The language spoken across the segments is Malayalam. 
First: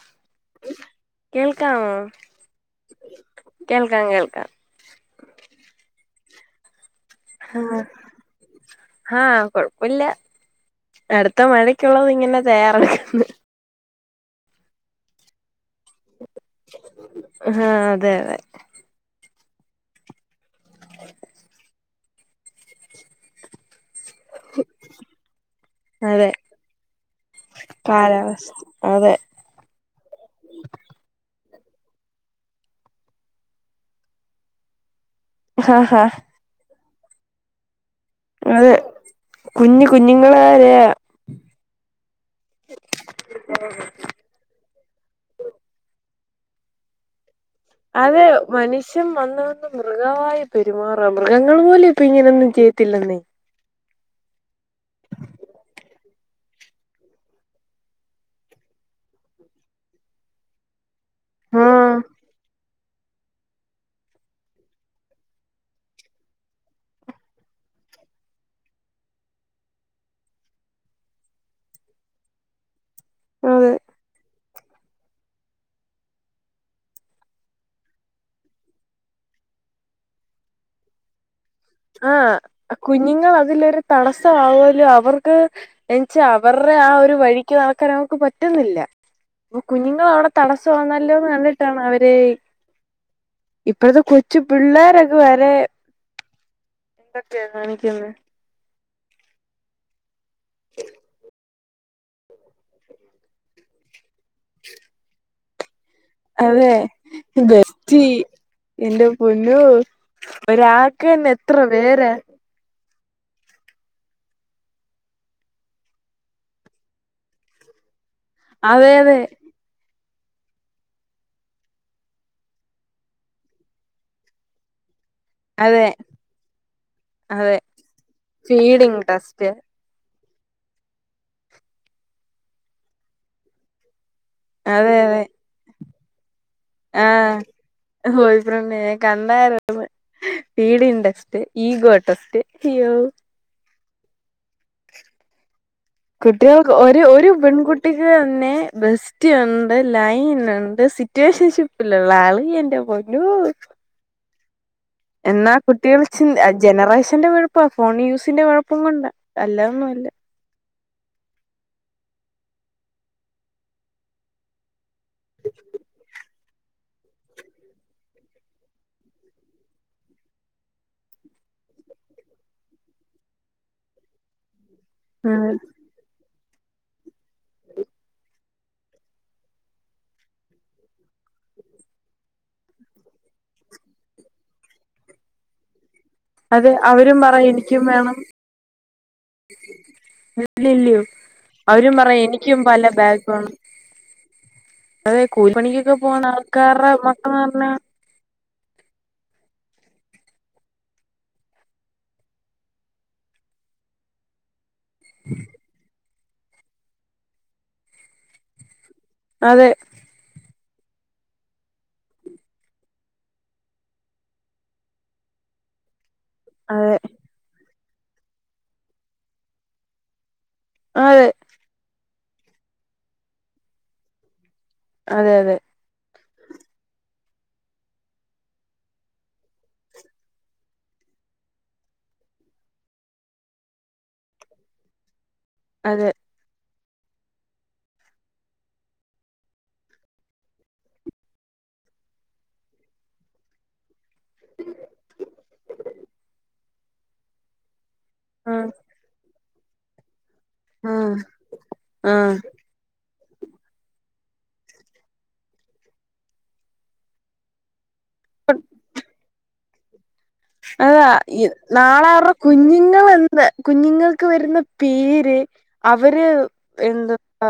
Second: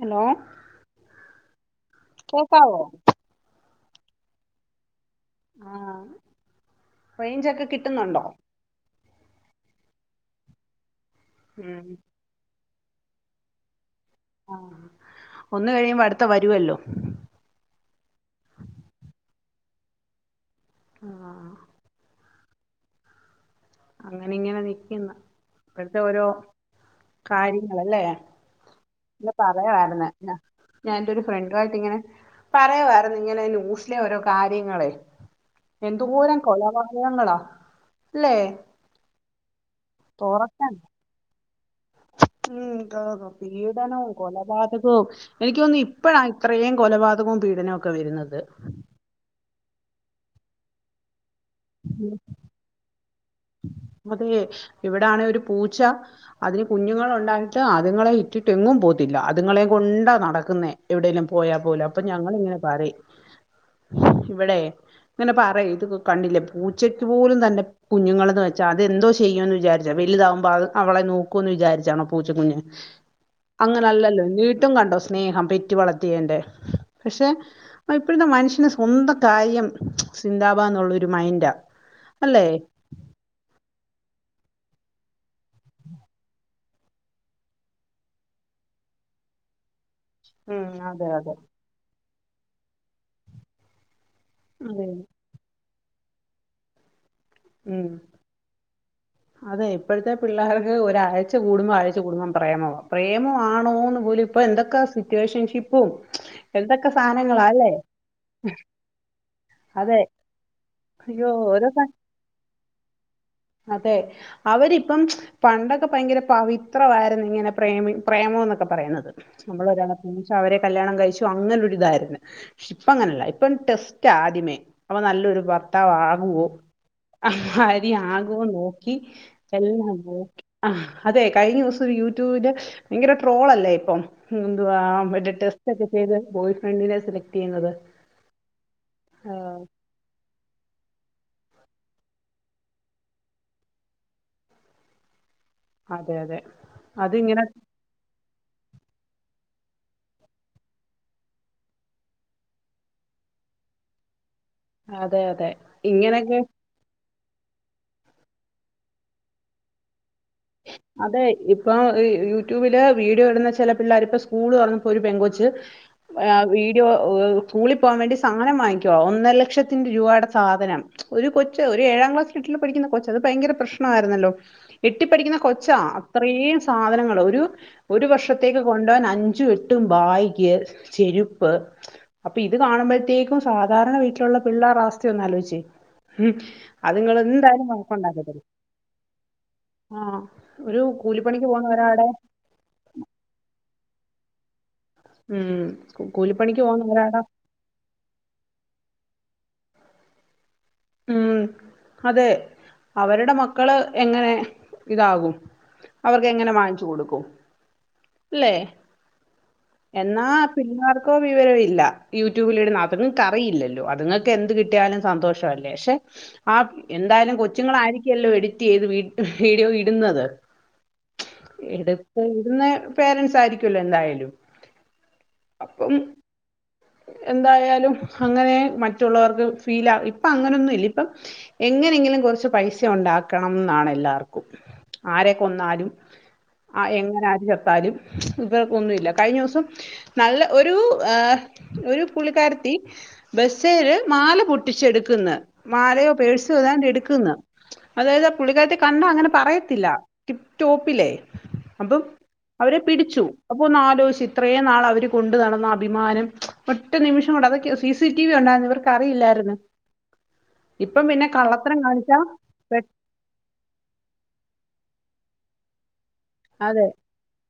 ഹലോ കേൾക്കാമോ കേക്കാവോ? കേൾക്കാം കേൾക്കാം. ആഹ്. റേഞ്ച് ഒക്കെ കിട്ടുന്നുണ്ടോ? ഹാ കൊഴപ്പല്ല്യാ. അടുത്ത ഉം മഴയ്ക്കുള്ളത് ഇങ്ങനെ തയ്യ [unintelligible] ആഹ്. ഒന്ന് കഴിയുമ്പോ അടുത്ത വരുവല്ലോ ആഹ് അതെ അതെ അ ആഹ് ആ അങ്ങനെ ഇങ്ങനെ നിക്കുന്നു ഇപ്പയ്ത്തെ ഓരോ അതെ കാര്യങ്ങളല്ലേ കാലാവസ്ഥ അതെ ഒന്ന് പറയാവായിരുന്നു ഞാൻ ഞാന്റെ ഒരു ഫ്രണ്ട് ചെറുതായിട്ടിങ്ങനെ പറയാവാരുന്നു ഇങ്ങനെ ന്യൂസിലെ ഓരോ കാര്യങ്ങൾ ആഹാ എതു പോരം കൊലപ താ ങ്ങളാ അല്ലേ അത് കുഞ്ഞു തുറക്കാൻ കുഞ്ഞുങ്ങളെരെയാ ഉം താലോ പീഡനവും കൊലബാതക ഓ എനിക്ക് തോന്നി ഇപ്പഴാ ഇത്രയും കൊലപാതകോം അതെ മനുഷ്യൻ വന്ന് മൃഗാവായി പെരുമാറാം മൃഗങ്ങൾ പോലും ഇപ്പൊ ഇങ്ങനെ ഒന്നും ചെയ്ത്തില്ലെന്ന് അതെ ഇവിടാണെ ഒരു പൂച്ച അതിന് കുഞ്ഞുങ്ങൾ ഉണ്ടായിട്ട് അതുങ്ങളെ ഇട്ടിട്ട് എങ്ങും പോത്തില്ല അതുങ്ങളെ കൊണ്ടാ നടക്കുന്നേ എവിടെലും പോയാ പോലും ആഹ് അപ്പോൾ ഞങ്ങളിങ്ങനെ പറേം ഇവിടെ ഇങ്ങനെ പറയും ഇത് കണ്ടില്ലേ പേ- പൂച്ചക്ക് പോലും തന്റെ കുഞ്ഞുങ്ങൾന്ന് വെച്ചാ അതെന്തോ ചെയ്യുമന്ന് വിചാരിച്ചാ വലുതാകുമ്പോ അത് അവളെ നോക്കുവന്ന് വിചാരിച്ചാണോ പൂച്ചക്കുഞ്ഞ്- അതെ അങ്ങനല്ലല്ലോ വീണ്ടും കണ്ടോ സ്നേഹം പെറ്റി- വളർത്തിയന്റെ പക്ഷെ ഇപ്പോഴത്തെ മനുഷ്യന് സ്വന്തം കാര്യം സിന്ദാബാദ് എന്നുള്ള ഒരു മൈൻഡ് ആ കുഞ്ഞുങ്ങൾ അതിലൊരു- തടസ്സമാവോലോ അവർക്ക് ചാനിച്ച [unintelligible] അവരുടെ ആ ഒരു വഴിക്ക് നടക്കാൻ അവക്ക് പറ്റുന്നില്ല അപ്പൊ കുഞ്ഞു- അവിടെ ഉം അതെ തടസ്സമാനല്ലോന്ന് അതെ കണ്ടിട്ടാണ് അവര് - ഇപ്പഴത്തെ കു- ച്ചു അതെ പിള്ളോരൊക്കെ വരെ- എന്തൊക്കെ ഉം കാണിക്കുന്നേ അതെ ഇപ്പോഴത്തെ പിള്ളേർക്ക് ഒരാഴ്ച കൂടുമ്പോം ആഴ്ച കൂടുമ്പോം പ്രേമവാ പ്രേമമാണോന്ന് പോലും ഇപ്പൊ എന്തൊക്ക സിറ്റുവേഷൻഷ- അതെ ബസ്റ്റി എന്റെ പൊന്നു അതെ അയ്യോ ഒരാക്കന്നെ എത്ര ഓരോ സ പേര അതെ അവരിപ്പം പണ്ടൊക്കെ ഭയങ്കര പവിത്രമായിരുന്നു ഇങ്ങനെ പ്രേമി- പ്രേമം എന്നൊക്കെ അതെ പറയുന്നത് അതെ നമ്മൾ ഒരാള- ഒന്നിച്ചു അവരെ കല്യാണം കഴിച്ചു അങ്ങനെ ഒരു ഇതായിരുന്നു പക്ഷ ഇപ്പ അങ്ങനെയല്ല ഇപ്പം ടെസ്റ്റ് ആദ്യമേ- അപ്പൊ നല്ലൊരു അതെ ഭർത്താവ് ആകുവോ അതെ [unintelligible] അരി ആ ഒക്കെ നോക്കി ഫീഡിങ് ടെസ്റ്റ് എല്ലാം ഓ അഹ് അതെ കഴിഞ്ഞോസൊ യൂട്യൂവ് ല് ഭയങ്കര ട്രോള് അല്ലേ ഇപ്പം എന്തുവാ അതെ അതെ മറ്റേ ടെസ്റ്റ് ഒക്കെ ചെയ്ത് ബോയ് ഫ്രണ്ടിനെ സെലക്ട് ആഹ് യ്യ്ന്നത് ബോയ് ആ ഫീഡിങ്ടെസ്റ്റ്‌ ഈഗോടെസ്റ്റ്‌ ഇയ്യോ അതെ അതെ കുട്ടികൾക്ക് ഒരു ഒരു അതിങ്ങനെ പെൺകുട്ടിക്ക് പിന്നെ ബെസ്റ്റി ഉണ്ട് ലൈനുണ്ട് സിറ്റുവേഷൻഷിപ്പിലുള്ള ആള് എന്റെ പൊന്നോ അതെ അതെ എന്നാ കുട്ടികൾ ച്ചിൻ ഇങ്ങനെയൊക്കെ അ ജനറേഷ [unintelligible] ന്റെ ഫോൺ യൂസിന്റെ കൊഴപ്പം കൊണ്ട അല്ലാ ഒന്നു അല്ല അതെ ഇപ്പോം യൂട്യൂബില് വീഡിയോ ഇടുന്ന ചെല പിള്ളാരി ഇപ്പ സ്കൂള് ർന്നു ഒരു പെങ്കൊച്ച് ആ വീഡിയോ സ്കൂളി പോവാ വേണ്ടി സാനം വാങ്ങിക്കുവാ ഒന്നര ലക്ഷത്തിന്റെ രൂവായുടെ സാധനം ഒരു കൊച്ച് ഒരു ഏഴാം ക്ലാസ്സിൽ എട്ടിലൊ പഠിക്കുന്ന കൊച്ച് അത് ഭയങ്കര പ്രശ്നൊവായിര്ന്നല്ലോ ട്ടിപ്പഠിക്കുന്ന ഉം കൊച്ചാ അത്ത്രേയ് സാധനങ്ങള് ഒരു ഒരു വർഷത്തേക്ക് കൊണ്ടോവൻ അഞ്ചും എട്ടും ബാഗ്യ ചെരുപ്പ് അപ്പൊ ഇത് കാണുമ്പഴത്തേക്കും സാധാരണ വീട്ടിലുള്ള പിള്ളേറ അവസ്ഥയൊന്നാലോയ്ചെ ഉം അതെ അവരും അതുങ്ങള് പറയും ന്തായലും എനിക്കും [unintelligible] രും ല്ല ഇല്ലയോ അവരും ഒരാടെ പറയാ എനിക്കും പല്ല ബാഗ് അതെ കൂലി ഉം പണിക്കൊക്കെ കൂ- പോണ കൂലിപ്പണിക്ക് ആൾക്കാറേ പോകുന്നവരാടാ മക്ക [unintelligible] ർഞ്ഞ ഉം അതെ അവരുടെ മക്കള് എങ്ങനെ ഇതാകും അവർക്ക് എങ്ങനെ വാങ്ങിച്ചു കൊടുക്കും അല്ലേ അതെ എന്നാ പിള്ളാർക്കോ വിവരൊ ഇല്ല യൂട്യൂബിലിടുന്ന അതുങ്ങക്ക് അറിയില്ലോ അതുങ്ങക്ക് എന്ത് കിട്ടിയാലും സന്തോഷ് ഷോ അല്ലേ ഷേ ആ അതെ എന്തായാലും കൊച്ചുങ്ങളായിരി എല്ലോ എഡിറ്റ് എയ്ത് വീ ഹ് മ് വീഡിയോ ഇടുന്നത് അതെ ര്ന്നെ പേരൻസ് ആയിരിക്കുവല്ലോ എന്തായാലും അതെ അതെ അപ്പം എന്തായാലും അങ്ങനെ മറ്റുള്ളവർക്ക് ഫീല് ആ ഇപ്പൊ അങ്ങനൊന്നു ഇല്ല ഇപ്പം എങ്ങനെങ്കിലും കൊർച്ച് പൈസ ഉണ്ടാക്കണം ന്നാണ് എല്ലാർക്കും ആരെ കൊന്നാലും അതെ ആ എങ്ങനെ ആര് ചത്താലും വർക്ക് ഒന്നുവില്ല കഴിഞ്ഞോസം നല്ല ഒരു ആ ഒരു പുള്ളിക്കാരിത്തി ബസ്സേല് മാല പൊട്ടിച്ച് എട്ക്ക്ന്ന് മാലയോ പേഴ്സോ താണ്ട് എടുക്ക്ന്ന് അതായത് അ ഉം പുള്ളിക്കാര്ത്തി കണ്ടാ അങ്ങനെ പറയ ത്തില്ല ടിപ്ടോപ്പിലേ ഉം അബ്ബം ഉം അവരെ പിടിച്ചു അപ്പൊ ന്നാലോച്ച് ഇത്ത്രേയ് നാള് അവര് കൊണ്ട് നടന്ന അഭിമാനം ഒറ്റ നിമിഷം കൊണ്ട് അതൊക്കെ ഉസ് സി സി ടി വി ഉണ്ടായിരിന്ന് ഇവർക്ക് അറിയില്ലായിരുന്നു ഇപ്പം അതാ പിന്നെ ഇ കള്ളത്തരം നാള കാണിച്ചാ അവരുടെ പെ- കുഞ്ഞുങ്ങൾ എന്ത് കുഞ്ഞുങ്ങൾക്ക് വരുന്ന പേര് അവ് അവര് അതെ എന്ത് പാ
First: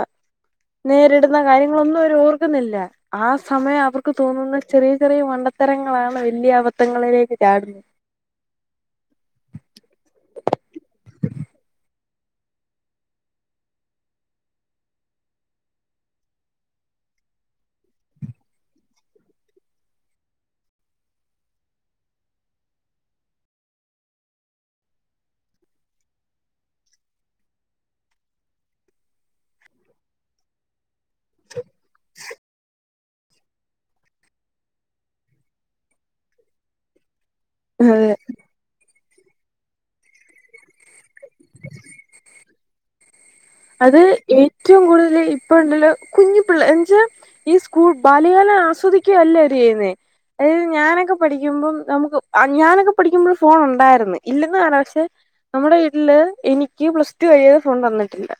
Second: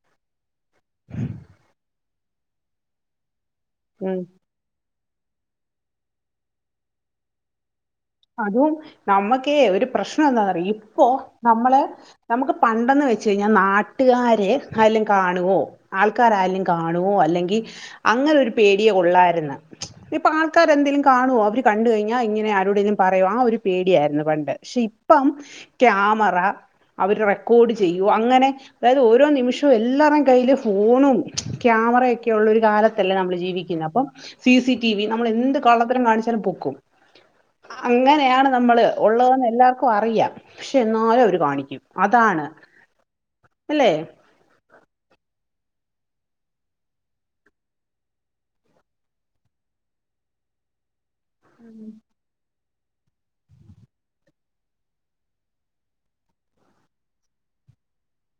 നേരിടുന്ന കാര്യങ്ങളൊന്നവര് ഓർ കുന്നില ആസ് സമയം അവർക്ക് ഉം തോന്നുന്ന ചെറിയ ചെറിയ മണ്ടത്തരങ്ങളാണ് വല്യ അബദ്ധങ്ങളിലേക്ക് ചാടുന്നത് അതും നമ്മുക്കേ ഒരു പ്രശ്നം എന്താന്ന് ഇപ്പോ നമ്മളെ നമുക്ക് പണ്ടെന്ന് വെച്ച് കഴിഞ്ഞാൽ നാട്ടുകാര് ആരേലും കാണുവോ ആൾക്കാരാരേലും കാണുവോ അല്ലെങ്കിൽ അങ്ങനെ ഒരു പേടിയെ ഒള്ളായിരുന്നു ഇപ്പൊ ആൾക്കാര് എന്തെങ്കലും കാണുവോ അവര് കണ്ട് കഴിഞ്ഞാൽ ഇങ്ങനെ ആരോടെങ്കിലും പറയൊ ആ ഒരു പേടിയായിരുന്നു പണ്ട്. പക്ഷെ ഇപ്പം ക്യാമറ അവര് റെക്കോർഡ് ചെയ്യൊ അങ്ങനെ അതായത് ഓരോ നിമിഷവും എല്ലരേം കയ്യില് ഫോണും ക്യാമറയൊക്കെ ഉള്ള ഒരു കാല ത്തല്ലെ നമ്മള് ജീവിക്കുന്നത് അപ്പം സി സി ടി വി നമ്മൾ എന്ത് കള്ളത്തരം കാണിച്ചാലും പൊക്കും അതെ അങ്ങനെയാണ് നമ്മള് ഉള്ളതെന്ന് എല്ലാവർക്കും അറിയാം പക്ഷെ എന്നാലും അവര് കാണിക്കും അതാണ് അല്ലേ അത് ഏറ്റവും കൂടുതല് ഇപ്പുണ്ടല്ലോ കുഞ്ഞിപ്പിള്ള എന്നെച്ചാ ഈ സ്കൂൾ ബല്യകാലം ആസ്വാദിക്കുകയല്ലാ അവര് ചെയ്യുന്നേ അതായത് ഞാനൊക്കെ പഠിക്കുമ്പം നമുക്ക് [unintelligible] ക്കെ പഠിക്കുമ്പഴും ഫോൺ ഉണ്ടാരുന്നു ഇല്ലെന്ന് [unintelligible] പക്ഷെ നമ്മുടെ വീട്ടില് എനിക്ക് പ്ലസ് ടു കഴിയാതെ ഫോൺ തന്നിട്ടില്ല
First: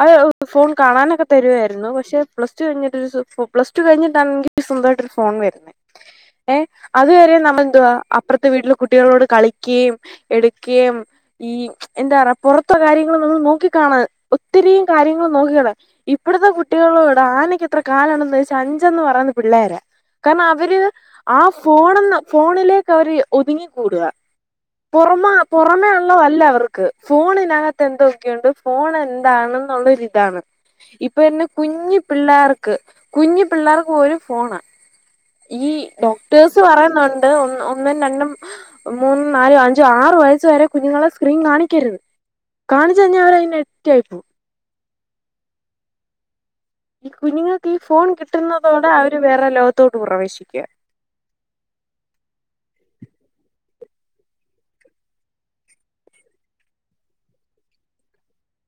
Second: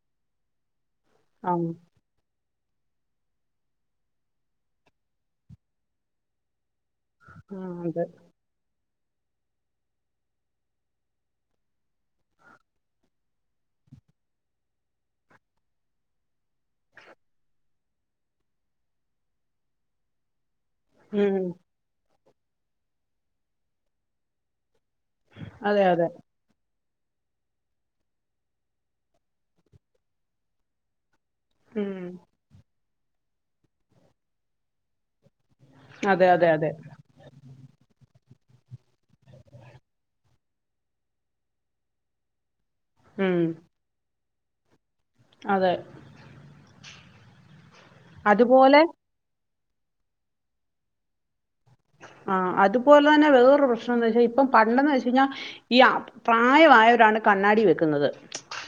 അതെ അ ഫോ കാണാനൊക്കെ ആ തരുവാരുന്നു പക്ഷെ പ്ലസ്ടു കഴിഞ്ഞിട്ട് ഒരു സൊ പ്ലസ്ടു കഴിഞ്ഞിട്ടാണെനിക്ക് സ്വന്തമായിട്ടൊരു ഫോൺ വരുന്നെ ഏഹ് അതുവരെ ആ നമ്മളെന്തുവാ അതെ അപ്പുറത്തെ വീട് കുട്ടികളോട് കളിക്കുകയും എടുക്കുകയും ഈ എന്താ പറ പൊറത്തെ കാര്യങ്ങള് ഒന്ന് നോക്കി കാണാൻ ഒത്തിരിയും കാര്യങ്ങൾ നോക്കിക്കോണെ ഇ ഇവിടുത്തെ കുട്ടികളോട് ആനക്കെ ത്ര കാലൊണ്ട് എന്ന് ചോദിച്ചാ അഞ്ചന്ന് പറയുന്ന പിള്ളേരാ കാരണം അവര് ഉം ആ ഫോണുന്ന് ഫോണിലേക്കവര് ഒതുങ്ങിക്കൂടുകാ പുറമ അതെ പുറമേ അതെ ഒള്ളതല്ല അവർക്ക് ഫോണിനകത്ത് എന്തൊക്കെയുണ്ട് ഫോണ് ന്താണെന്നുള്ള ഒരു ഇതാണ് ഇ പ്പൊന്നെ കുഞ്ഞി ഉം പിള്ളാർക്ക് കുഞ്ഞി പിള്ളാർക്ക് ഒരു ഫോണാ. ഈ അതെ അതെ ഡോക്ടേഴ്സ് അതെ പറയുന്നുണ്ട് ഒന്ന് ഒന്നും രണ്ടും മൂന്നും നാലും അഞ്ചു ആറ് വയസ് വരെ കുഞ്ഞുങ്ങളെ സ്ക്രീൻ കാണിക്കരുത്. കാണിച്ചുകഴിഞ്ഞാ ഉം അവരയിന അതെ ഈ കുഞ്ഞുങ്ങൾ ഈ ഫോൺ അതുപോലെ കിട്ടുന്നതോടെ അവര് വേറെ ലോക് ത്തോട്ട് പ്രവേശിക്കുക പ്രശ്ണോന്നു വെച്ചാ ഇപ്പം പണ്ടെന്ന് വെച്ച് കഴിഞ്ഞാ ഈ അ പ്രായമായവരാണ് കണ്ണാടി വെക്കുന്നത്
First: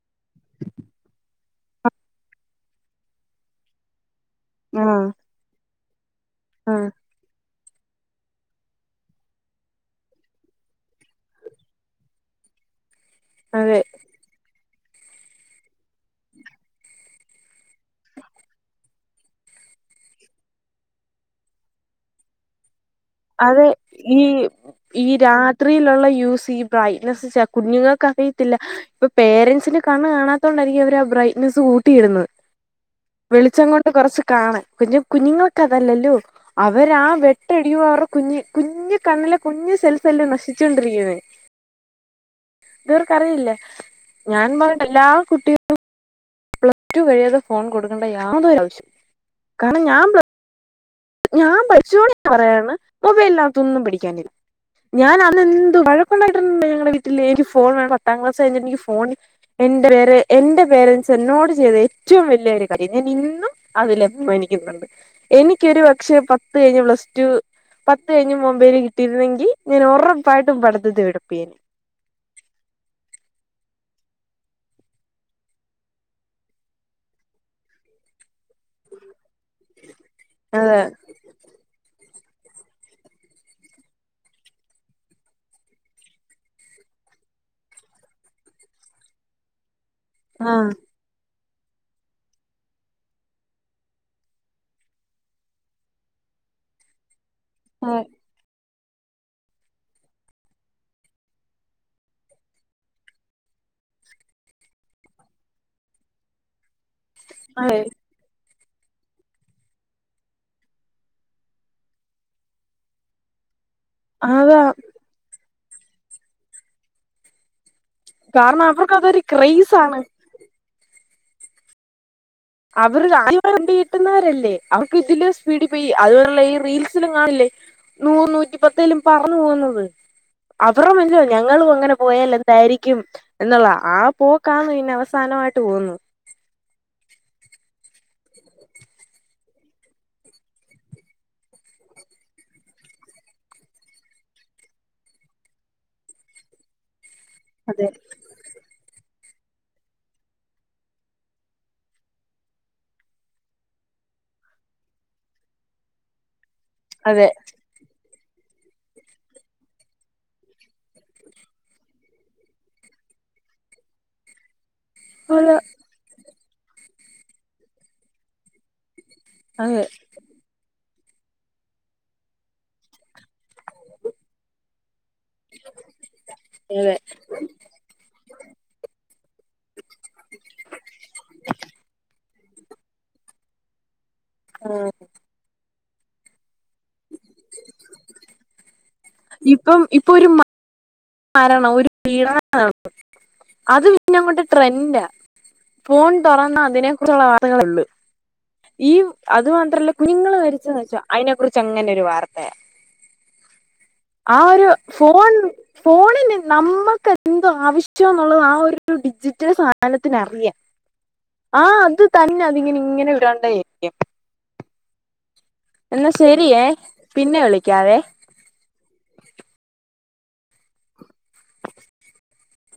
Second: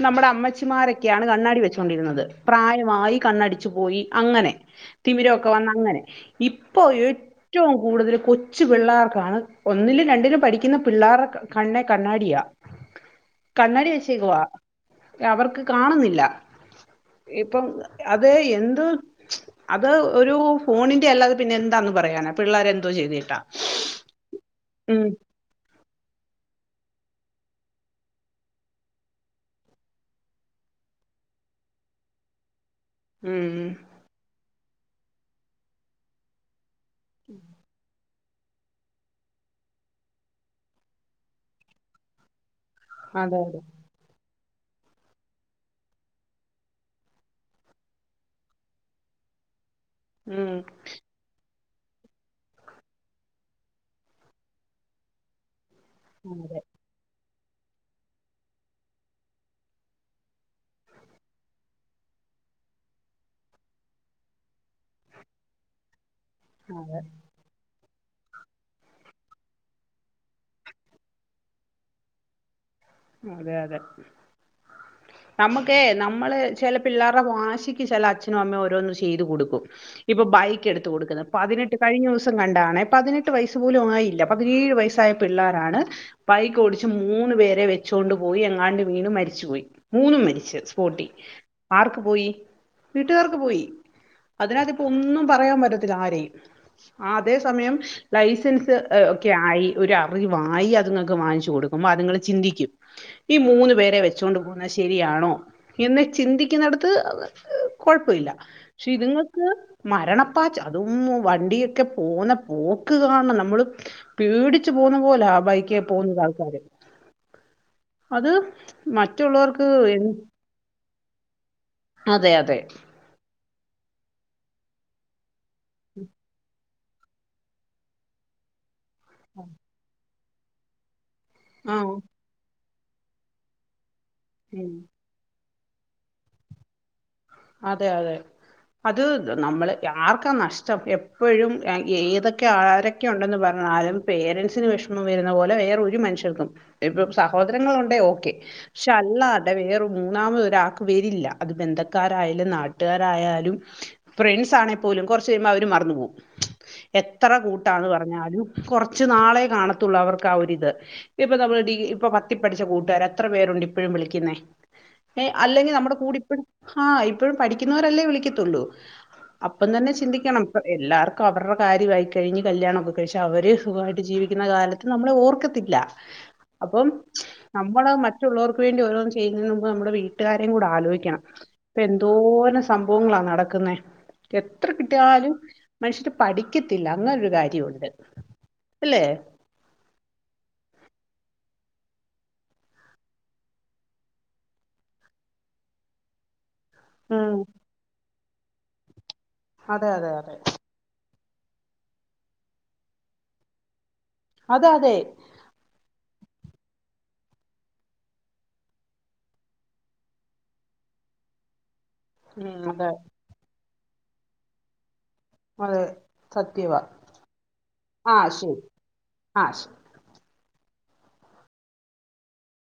നമ്മുടെ അമ്മച്ചിമാരൊക്കെയാണ് കണ്ണാടി വെച്ചോണ്ടിരുന്നത് പ്രായമായി കണ്ണടിച്ചു പോയി അങ്ങനെ ആഹ് തിമിരൊക്കെ വന്ന് അങ്ങനെ ഇപ്പൊ ആഹ് ഏ റ്റോം കൂടുതൽ കൊച്ചു പിള്ളേർക്കാണ് ഒന്നിലും രണ്ടിലും പഠിക്കുന്ന പിള്ളേർടെ കണ്ണെ കണ്ണാടിയാ. അതെ കണ്ണാടി വെച്ചേക്കുവാ അവർക്ക് കാണുന്നില്ല ഇ പ്പം അത് എന്ത് അത് ഒരു ഫോണിന്റെ അല്ലാതെ പിന്നെ എന്താന്ന് പറയാനാ പിള്ളാരെൻ അതെ ഈ ഉം ഈ രാത്രിയിലുള്ള യൂസീ ബ്രൈറ്റ്നസ്സ് ച്ചാ കുഞ്ഞുങ്ങൾക്ക് അറിയത്തില്ല ഇപ്പൊ പേരൻസിന് കണ്ണ് കാണാത്തോണ്ടായിരിക്കും അവര് ആ ബ്രൈറ്റ്നെസ്സ് കൂട്ടിയിടുന്നത്. ഉം വെളിച്ചം കൊണ്ട് കൊറച്ച് കാണ് കുഞ്ഞു കുഞ്ഞുങ്ങൾക്കതല്ലല്ലോ അവരാ ആ വെട്ടടിയു അവർ ആ കുഞ്ഞ് കുഞ്ഞ്കണ്ണിലെ കുഞ്ഞു സെൽഫല്ലേ നശിച്ചോണ്ടിരിക്ക്ണേ അതെ തവർക്കറിയില്ലെ അതെ ഞാൻ പറഞ്ഞ എല്ലാ കുട്ടി കളും പ്ലസ് ടു കഴിയാതെ ഫോൺ കൊടുക്കേണ്ട യാതൊരാവശ്യൂ ഉം ഞാൻ പഠിച്ചോ [unintelligible] പറയാണ് മൊബൈലിനകത്തൊന്നും പിടിക്കാനില്ല ഞാനന്ന് ന്തു വഴക്കുണ്ടായിട്ടുണ്ട് ഞങ്ങൾടെ വീട്ടിലെക്ക് ഫ് ഫോൺ വേണം പത്താം ക്ലാസ് കഴിഞ്ഞ് എനിക്ക് ഫോൺ എന്റെ പേര എന്റെ പേരന്റ്സ് എന്നോട് ചെയ്ത ഏറ്റവും വെല്ല്യൊരു കാര്യം ഞാൻ ഇന്നും അതിലെപ്പഴും എനിക്കിത്ണ്ട് എനി ക്കൊരു പക്ഷേ പത്ത് കഴിഞ്ഞ് പ്ലസ് ടു പത്ത് കഴിഞ്ഞ് മൊബൈൽ കിട്ടിരുന്നെങ്കി ഞാനൊറപ്പായിട്ടും പഠിത്തത്തി ഒഴപ്പിയേനേ അതെ യതെ നമുക്കേ നമ്മള് ചില പിള്ളേരുടെ വാശിക്ക് ചെല അഛ ച്ചനും അമ്മേ ഓരോന്ന് ചെയ്തു കൊടുക്കും ഇപ്പൊ ബൈക്ക് അതെ എടുത്ത് കൊടുക്കുന്ന പതിനെട്ട് കഴിഞ്ഞോസം ങ്ങണ്ടാണെ പതിനെട്ട് വയസ് പോലും ആയില്ല പതിനേഴ് വയസ്സായ പിള്ളേരാണ് ബൈക്കോടിച്ച് മൂന്നു പേരെ വെച്ച് ച്ചോണ്ട് പോയി എങ്ങാണ്ട് വീണ് മരിച്ചുപോയി മൂന്നും മരിച്ച് ആഹ് സ്പോട്ടി ആർക്ക് പോയി വീട്ടുകാർക്ക് പോയി അതിനകത്ത് ഒന്നും പറയാൻ പറ്റത്തില്ല ആരെയും ആ അതേ സമയം ലൈസൻസ് സ് ഒക്കെ ആയി ഒരു അറിവായി അതുങ്ങക്ക് വാങ്ങിച്ചു കൊടുക്കുമ്പോ അതുങ്ങള് ചിന്തിക്കും ഈ മൂന്നു പേരെ വെച്ചോണ്ട് പോകുന്ന ശെരിയാണോ എന്ന് ചിന്തിക്കുന്നിട ത്ത് അതെ കൊഴപ്പൊല്ല പക്ഷെ ഇതുങ്ങൾക്ക് മരണപ്പാച്ച് അതും വണ്ടിയൊക്കെ പോണ പോക്ക് കാണണം നമ്മള് അതാ പേടിച്ചു പോന്ന പോലെ ബൈ ക്കെ പോകുന്നത് ആൾക്കാര് അത് കാരണം അവർക്ക് അതൊരു മറ്റുള്ളവർക്ക് ക്രൈസ് എ ആണ് അതെ യതെ വണ്ടികിട്ടുന്നവരല്ലേ അവർക്കിതിലും സ് പീഡീ പോയ് അതുപോലുള്ള ഈ റീൽസ് ലും കാണില്ലേ നൂറ് നൂറ്റിപ്പത്തേലും പറന്ന് പോകുന്നത് അവർടെ [unintelligible] ഞങ്ങളു ആ അങ്ങനെ പോയാൽ എന്തായിരി ക്കും എന്നുള്ളതാ ആ പോക്കാണ് ഉം പിന്നവസാനവായ് ട്ടു പോകുന്നത് അതെ അതെ അത് നമ്മള് ആർക്കാ നഷ്ട്ടം എപ്പഴും എ ഏതൊക്കെ ആരൊക്കെ ഒണ്ടെന്നു പറഞ്ഞാലും പേരന്റ്സിനു വെഷമം വരുന്നത് പോലെ വേറൊരു മനുഷ്യർക്കും അതിപ്പം അതെ സഹോദരങ്ങളൊണ്ടേ ഓക്കെ പക്ഷെ അല്ലാ തെ വേറെ മൂന്നാമതൊരാക്ക് വെരില്ല അത് ബന്ധ ക്കാരായാലും നാട്ടുകാരായാലും ഫ്രണ്ട്സാണേപോലും കൊറച്ച് കഴിയുമ്പോ അവരും മറന്നു പോകും. അതെ എത്ര കൂട്ടാന്ന് പറ പറഞ്ഞാലും കൊറച്ചുനാളെ കാണത്തുള്ളു അവർക്കാഒരിത് ഇപ്പൊ നമ്മള് ഡിഗി ഇപ്പൊ പത്തിപ്പഠിച്ച കൂട്ടുകാര് എത്ര പേരുണ്ടിപ്പഴും വിളിക്കുന്നേ എ അതെ അല്ലെങ്കി നമ്മടെ കൂടിപഴും ഹാ ഇപ്പോൾ പഠിക്കുന്നൊരല്ലേ വിളിക്കത്തുള്ളൂ അപ്പം ആഹ് തന്നെ ചിന്തിക്കണം പ്പ എല്ലാർക്കും അവർടെ കാര്യവായി കഴിഞ്ഞ് കല്യാണവൊക്കെ കഴിച് അവര് സുഖായിട് ജീവിക്കുന്ന കാല നമ്മളെ ഓർക്കത്തില്ല അപ്പം നമ്മള് മറ്റുള്ളോർക് വേണ്ടി ഓരോന്ന് ചെയ്യുന്നതിന് മുമ്പ് നമ്മുടെ വീട്ടുകാരേംകൂടാലോചിക്കണം എന്തോരം സംഭവങ്ങളാ നടക്കുന്നേ എത്ര കിട്ടിയാലും മനുഷ്യര് പഠി ക്കത്തില്ല അങ്ങനൊരു കാര്യവൊണ്ട് ഇപ്പം ഇപ്പൊ ഒരു മാ [unintelligible] അത് പിന്നങ്ങോട് ട്രെൻഡാ ഫോൺ തൊറന്നാ അങ്ങനേം കുറച്ചുള്ള ഉം ആളുകളുണ്ട് ഈ അത് അതെ മാത്രല്ല അതെ അതെ കുഞ്ഞുങ്ങള് മരിചെന്ന് വെച്ചാ അയ്നെ കുറിചങ്ങാനൊരു വാർത്തയ ആ അതെ ഒരു അതെ ഫോൺ നമ്മൾക്കെന്താ ആവശ്യം എന്നുള്ളത് അ ഡിജിറ്റൽ സാധനത്തിനറിയാം ആഹ് അത് തന്നെ ഉം അതെ അതിങ്ങനിങ്ങനെ [unintelligible] വളരെ സത്യവാ പിന്നെ വിളിക്കാവേ ആഹ ശരി ആ ശരി